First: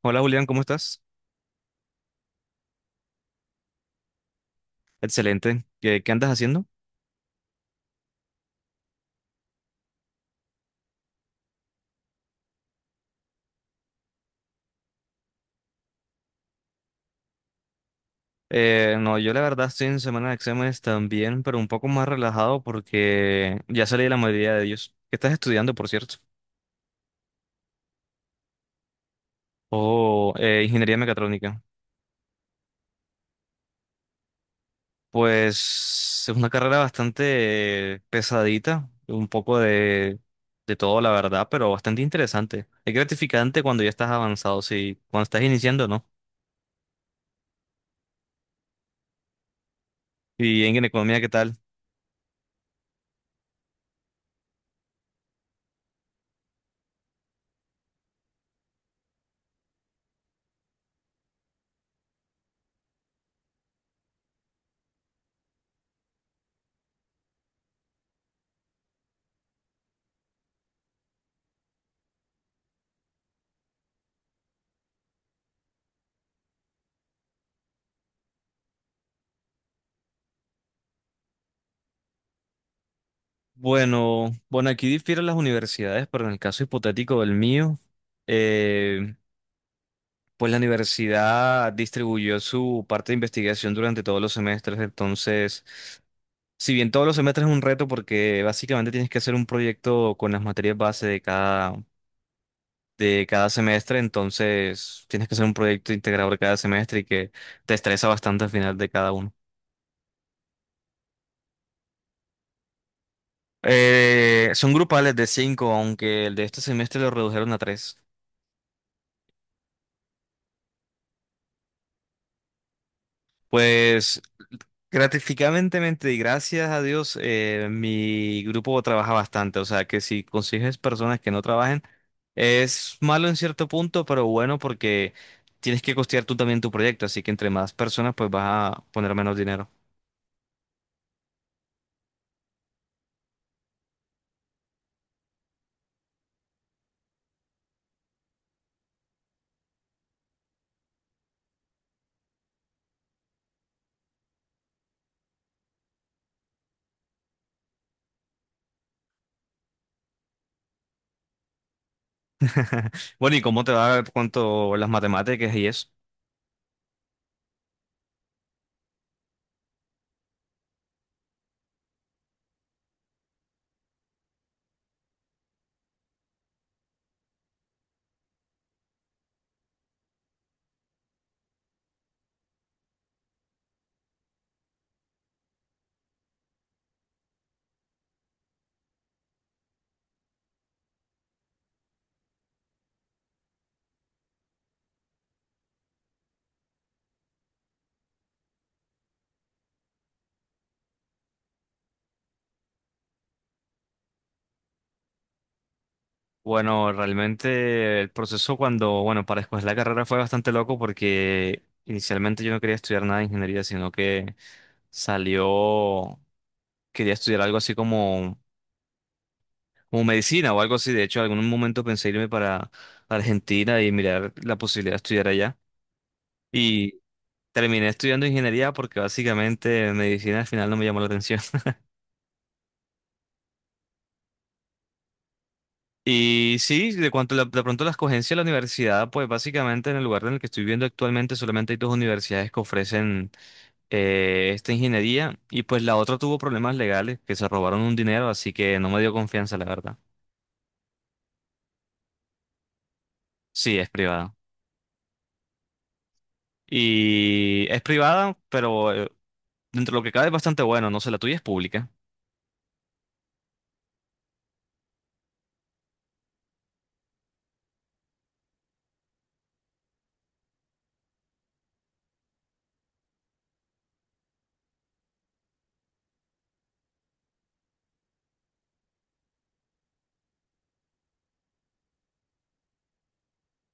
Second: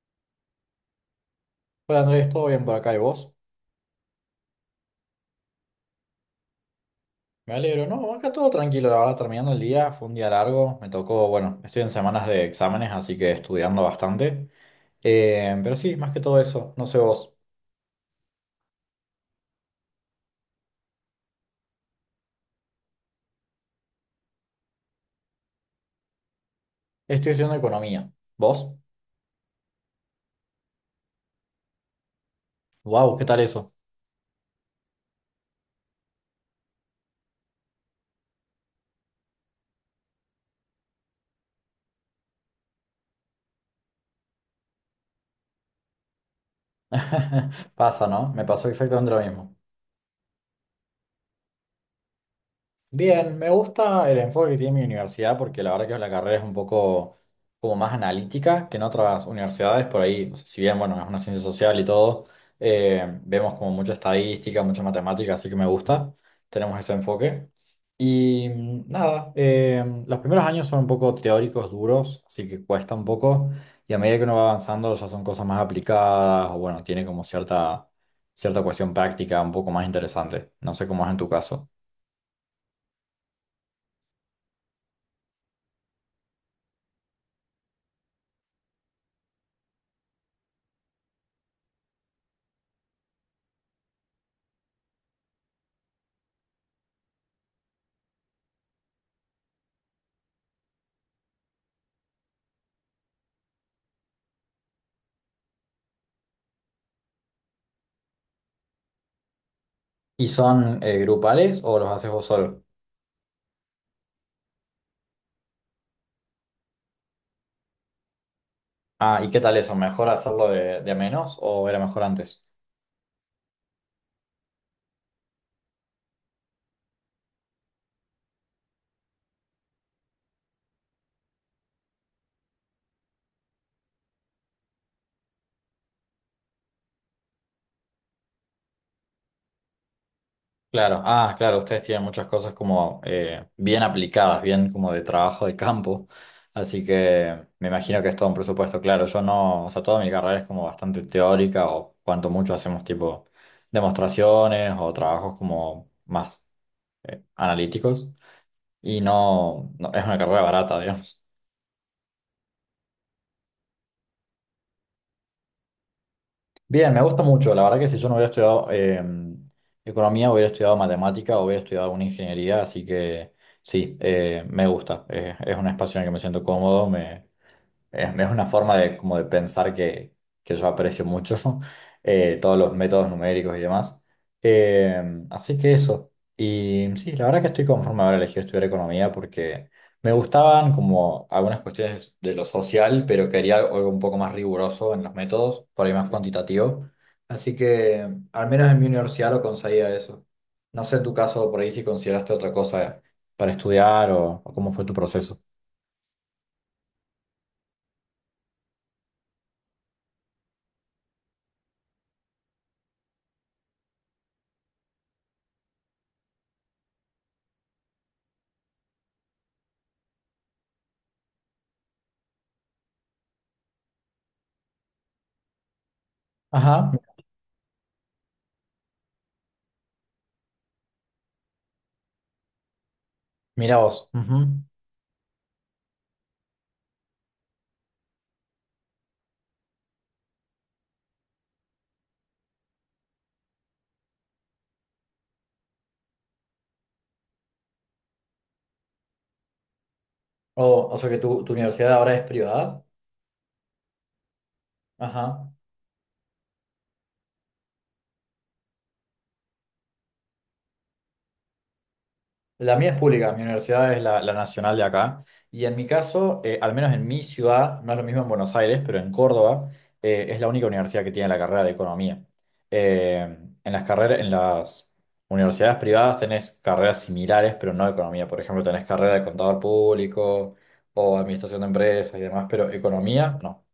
Hola Julián, ¿cómo estás? Hola Andrés, ¿todo bien por acá y vos? Excelente. ¿Qué andas haciendo? Me alegro, no, acá todo tranquilo, la verdad, terminando el día, fue un día largo, me tocó, bueno, estoy en semanas de exámenes, así que estudiando bastante. Pero sí, más que todo eso, no sé vos, No, yo la verdad estoy en semana de exámenes también, pero un poco más relajado porque ya salí de la mayoría de ellos. ¿Qué estás estudiando, por cierto? estoy estudiando economía, ¿vos? Oh, Ingeniería mecatrónica. Wow, ¿qué tal eso? Pues es una carrera bastante pesadita, de todo, la verdad, pero bastante interesante. Es gratificante cuando ya estás avanzado, sí, cuando estás iniciando, ¿no? Pasa, ¿no? Me pasó exactamente lo mismo. Y en economía, ¿qué tal? Bien, me gusta el enfoque que tiene mi universidad porque la verdad que la carrera es un poco como más analítica que en otras universidades, por ahí, o sea, si bien, bueno, es una ciencia social y todo, vemos como mucha estadística, mucha matemática, así que me gusta, tenemos ese enfoque. Y nada, los primeros años son un poco teóricos, duros, así que cuesta un poco, y a medida que uno va avanzando ya son cosas más aplicadas, o bueno, tiene como cierta, cierta cuestión práctica un poco más interesante, no sé cómo es en tu caso. Bueno, bueno, aquí difieren las universidades, pero en el caso hipotético del mío, eh, pues la universidad distribuyó su parte de investigación durante todos los semestres, entonces, si bien todos los semestres es un reto porque básicamente tienes que hacer un proyecto con las materias base de cada semestre, entonces tienes que hacer un proyecto integrado de cada semestre y que te estresa bastante al final de cada uno. ¿Y son grupales o los haces vos solo? Son grupales de 5, aunque el de este semestre lo redujeron a 3. Ah, ¿y qué tal eso? ¿Mejor hacerlo de a menos o era mejor antes? Pues gratificantemente y gracias a Dios, mi grupo trabaja bastante. O sea que si consigues personas que no trabajen, es malo en cierto punto, pero bueno porque tienes que costear tú también tu proyecto. Así que entre más personas, pues vas a poner menos dinero. Claro, ah, claro, ustedes tienen muchas cosas como bien aplicadas, bien como de trabajo de campo, así que me imagino que es todo un presupuesto, claro, yo no, o sea, toda mi carrera es como bastante teórica o cuanto mucho hacemos tipo demostraciones o trabajos como más analíticos y no, no, es una carrera barata, digamos. Bueno, ¿y cómo te va cuanto las matemáticas y eso? Bien, me gusta mucho. La verdad que si yo no hubiera estudiado economía, hubiera estudiado matemática, o hubiera estudiado alguna ingeniería, así que sí, me gusta. Es un espacio en el que me siento cómodo, me, es una forma de, como de pensar que yo aprecio mucho, todos los métodos numéricos y demás. Eh, Así que eso. Y sí, la verdad que estoy conforme a haber elegido estudiar economía porque me gustaban como algunas cuestiones de lo social, pero quería algo un poco más riguroso en los métodos, por ahí más cuantitativo. Así que al menos en mi universidad lo conseguía eso. No sé en tu caso por ahí si consideraste otra cosa para estudiar o cómo fue tu proceso. Bueno, realmente el proceso cuando, bueno, para escoger la carrera fue bastante loco porque inicialmente yo no quería estudiar nada de ingeniería, sino que salió, quería estudiar algo así como medicina o algo así. De hecho, en algún momento pensé irme para Argentina y mirar la posibilidad de estudiar allá. Ajá, Y terminé estudiando ingeniería porque básicamente medicina al final no me llamó la atención. mira vos. Ujú. Y sí, de pronto la escogencia de la universidad, pues básicamente en el lugar en el que estoy viviendo actualmente solamente hay 2 universidades que ofrecen esta ingeniería y pues la otra tuvo problemas legales que se robaron un dinero, así que no me dio confianza, la verdad. O sea que tu universidad ahora es privada. Sí, es privada. Ajá. Y es privada, pero dentro de lo que cabe es bastante bueno, no sé, la tuya es pública. La mía es pública, mi universidad es la nacional de acá. Y en mi caso, al menos en mi ciudad, no es lo mismo en Buenos Aires, pero en Córdoba, es la única universidad que tiene la carrera de economía. En las carreras, en las universidades privadas tenés carreras similares, pero no de economía. Por ejemplo, tenés carrera de contador público o administración de empresas y demás, pero economía no.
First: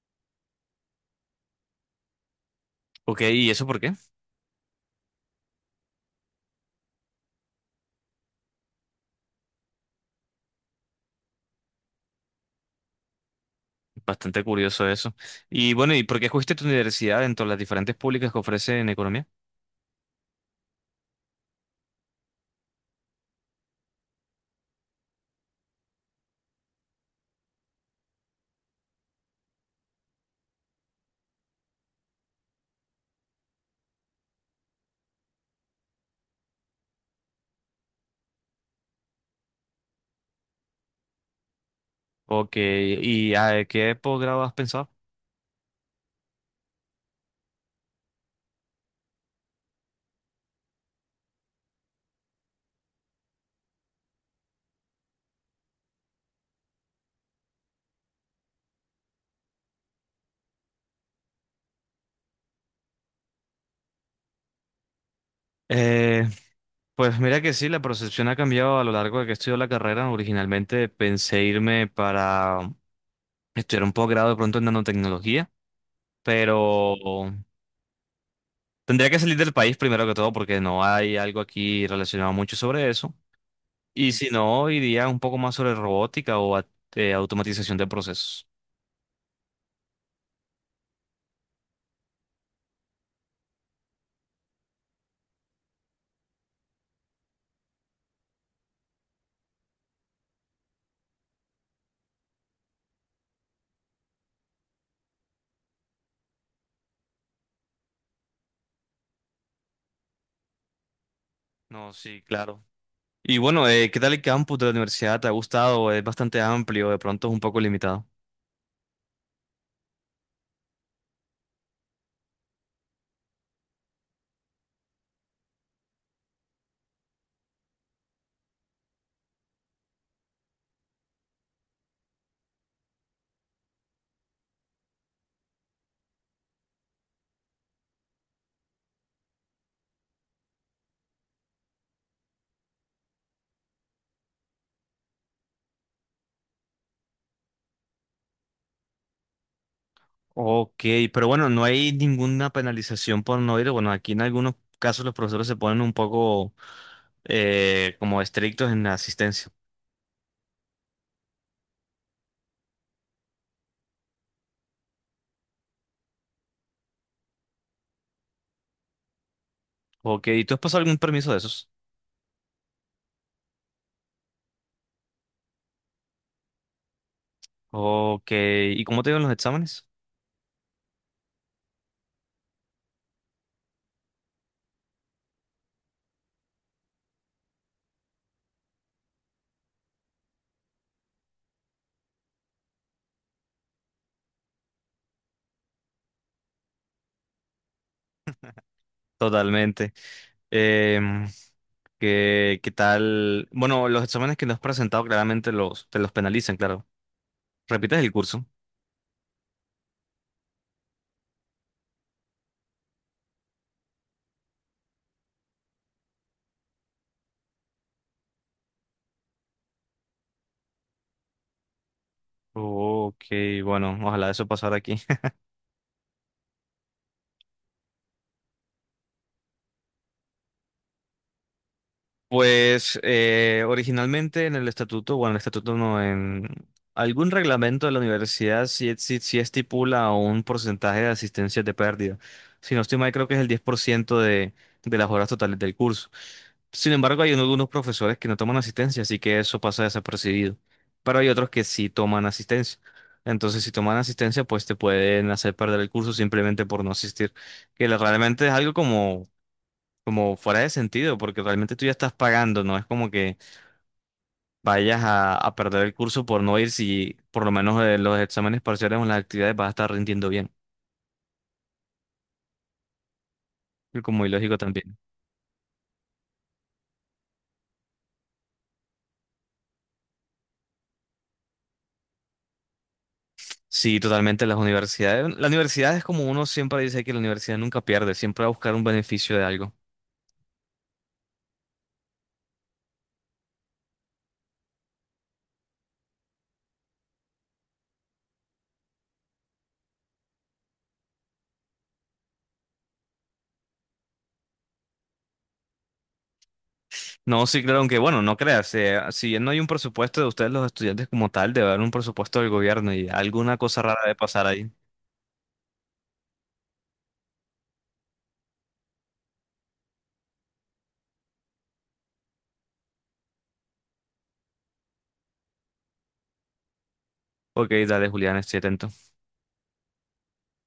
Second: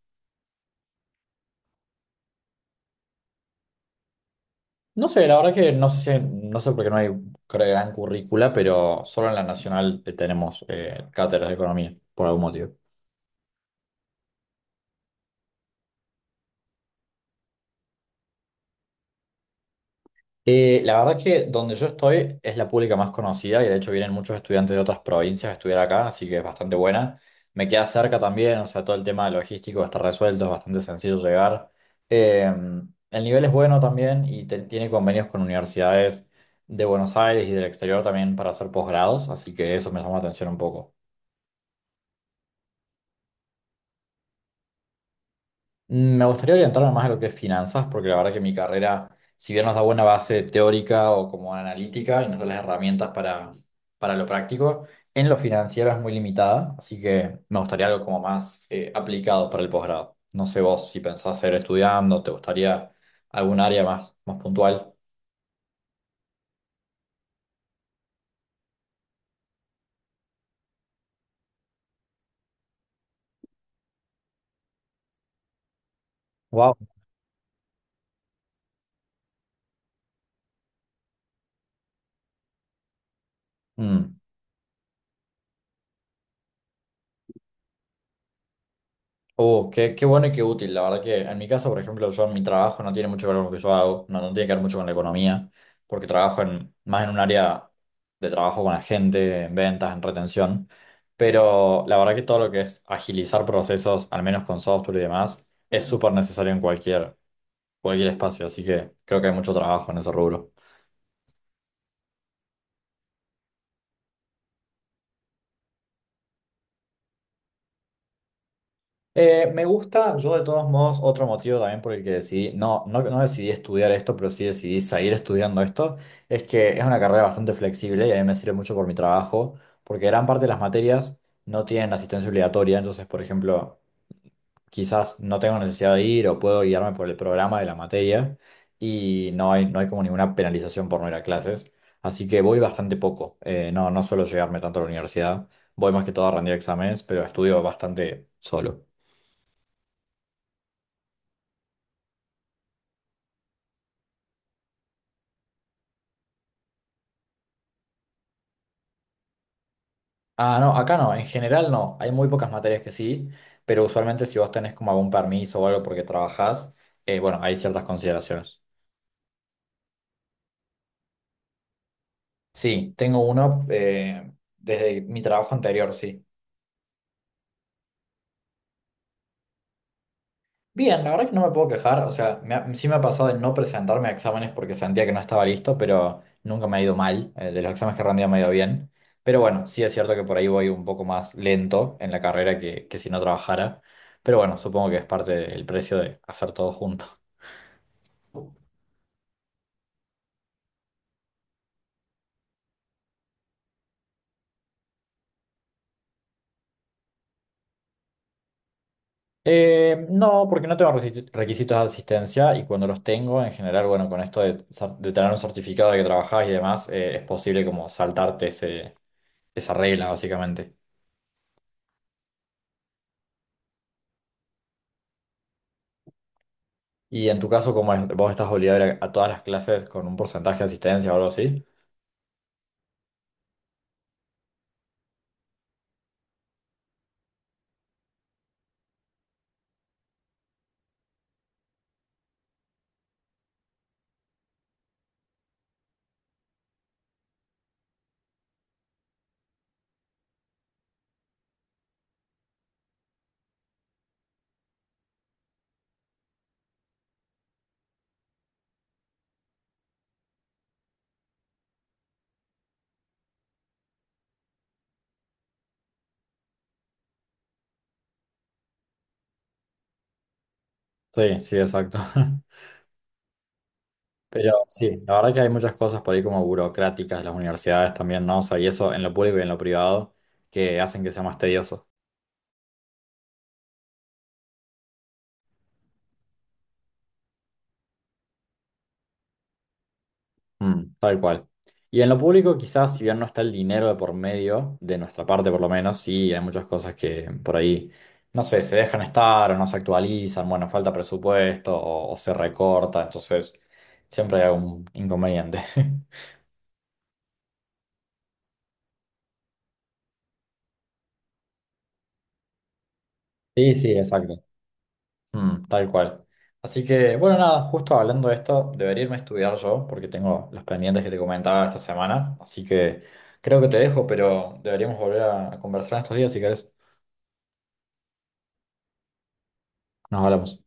Ok, ¿y eso por qué? No sé, la verdad que no sé si- no sé por qué no hay creo, gran currícula, pero solo en la nacional tenemos cátedras de economía, por algún motivo. Bastante curioso eso. Y bueno, ¿y por qué escogiste tu universidad dentro de las diferentes públicas que ofrecen economía? La verdad que donde yo estoy es la pública más conocida y de hecho vienen muchos estudiantes de otras provincias a estudiar acá, así que es bastante buena. Me queda cerca también, o sea, todo el tema logístico está resuelto, es bastante sencillo llegar. Eh, el nivel es bueno también y te- tiene convenios con universidades de Buenos Aires y del exterior también para hacer posgrados, así que eso me llama la atención un poco. Ok, ¿y a qué posgrado has pensado? Me gustaría orientarme más a lo que es finanzas, porque la verdad que mi carrera, si bien nos da buena base teórica o como analítica y nos da las herramientas para lo práctico, en lo financiero es muy limitada, así que me gustaría algo como más aplicado para el posgrado. No sé vos si pensás seguir estudiando, te gustaría algún área más, más puntual. Eh, pues mira que sí, la percepción ha cambiado a lo largo de que he estudiado la carrera. Originalmente pensé irme para estudiar un posgrado de pronto en nanotecnología, Wow. pero tendría que salir del país primero que todo porque no hay algo aquí relacionado mucho sobre eso. Y si no, iría un poco más sobre robótica automatización de procesos. Oh, qué, qué bueno y qué útil. La verdad que en mi caso, por ejemplo, yo en mi trabajo no tiene mucho que ver con lo que yo hago, no, no tiene que ver mucho con la economía, porque trabajo en, más en un área de trabajo con la gente, en ventas, en retención. Pero la verdad que todo lo que es agilizar procesos, al menos con software y demás, es súper necesario en cualquier, cualquier espacio. Así que creo que hay mucho trabajo en ese rubro. No, sí, claro. Y bueno, ¿qué tal el campus de la universidad? ¿Te ha gustado? Es bastante amplio, de pronto es un poco limitado. Me gusta, yo de todos modos, otro motivo también por el que decidí, no, no, no decidí estudiar esto, pero sí decidí seguir estudiando esto, es que es una carrera bastante flexible y a mí me sirve mucho por mi trabajo, porque gran parte de las materias no tienen asistencia obligatoria, entonces, por ejemplo, quizás no tengo necesidad de ir o puedo guiarme por el programa de la materia y no hay como ninguna penalización por no ir a clases, así que voy bastante poco. No, no suelo llegarme tanto a la universidad, voy más que todo a rendir exámenes, pero estudio bastante solo. Ok, pero bueno, no hay ninguna penalización por no ir. Bueno, aquí en algunos casos los profesores se ponen un poco como estrictos en la asistencia. Ah, no, acá no, en general no. Hay muy pocas materias que sí, pero usualmente si vos tenés como algún permiso o algo porque trabajás, bueno, hay ciertas consideraciones. Ok, ¿y tú has pasado algún permiso de esos? Sí, tengo uno desde mi trabajo anterior, sí. Ok, ¿y cómo te iban los exámenes? Bien, la verdad es que no me puedo quejar, o sea, me ha- sí me ha pasado de no presentarme a exámenes porque sentía que no estaba listo, pero nunca me ha ido mal. De los exámenes que he rendido me ha ido bien. Pero bueno, sí es cierto que por ahí voy un poco más lento en la carrera que si no trabajara. Pero bueno, supongo que es parte del precio de hacer todo junto. Totalmente. Em, ¿Qué tal? Bueno, los exámenes que nos has presentado claramente los, te los penalizan, claro. ¿Repites el curso? No, porque no tengo resi- requisitos de asistencia y cuando los tengo, en general, bueno, con esto de, cer- de tener un certificado de que trabajás y demás, es posible como saltarte ese, esa regla, básicamente. Ok, bueno, ojalá eso pasara aquí. Y en tu caso, como es, vos estás obligado a ir a todas las clases con un porcentaje de asistencia o algo así. Pues originalmente en el estatuto, bueno, el estatuto no, en algún reglamento de la universidad sí, sí estipula un porcentaje de asistencia de pérdida. Si no estoy mal, creo que es el 10% de las horas totales del curso. Sin embargo, hay algunos profesores que no toman asistencia, así que eso pasa desapercibido. Pero hay otros que sí toman asistencia. Entonces, si toman asistencia, pues te pueden hacer perder el curso simplemente por no asistir, realmente es algo como fuera de sentido, porque realmente tú ya estás pagando, no es como que vayas a perder el curso por no ir si por lo menos los exámenes parciales o las actividades vas a estar rindiendo bien. Sí, sí, exacto. Y como Pero ilógico también. sí, la verdad que hay muchas cosas por ahí como burocráticas, las universidades también, ¿no? O sea, y eso en lo público y en lo privado, que hacen que sea más tedioso. Sí, totalmente las universidades. La universidad es como uno siempre dice que la universidad nunca pierde, siempre va a buscar un beneficio de algo. Mm, tal cual. Y en lo público quizás, si bien no está el dinero de por medio, de nuestra parte por lo menos, sí, hay muchas cosas que por ahí, no sé, se dejan estar o no se actualizan, bueno, falta presupuesto o se recorta, entonces siempre hay algún inconveniente. No, sí, claro, aunque bueno, no creas, si bien no hay un presupuesto de ustedes, los estudiantes como tal, debe haber un presupuesto del gobierno y alguna Sí, cosa sí, rara de exacto. pasar ahí. Mm, tal cual. Así que, bueno, nada, justo hablando de esto, debería irme a estudiar yo porque tengo los pendientes que te comentaba esta semana, así que creo que te dejo, pero deberíamos volver a conversar en estos días si querés. Ok, dale, Julián, estoy atento. Nos hablamos.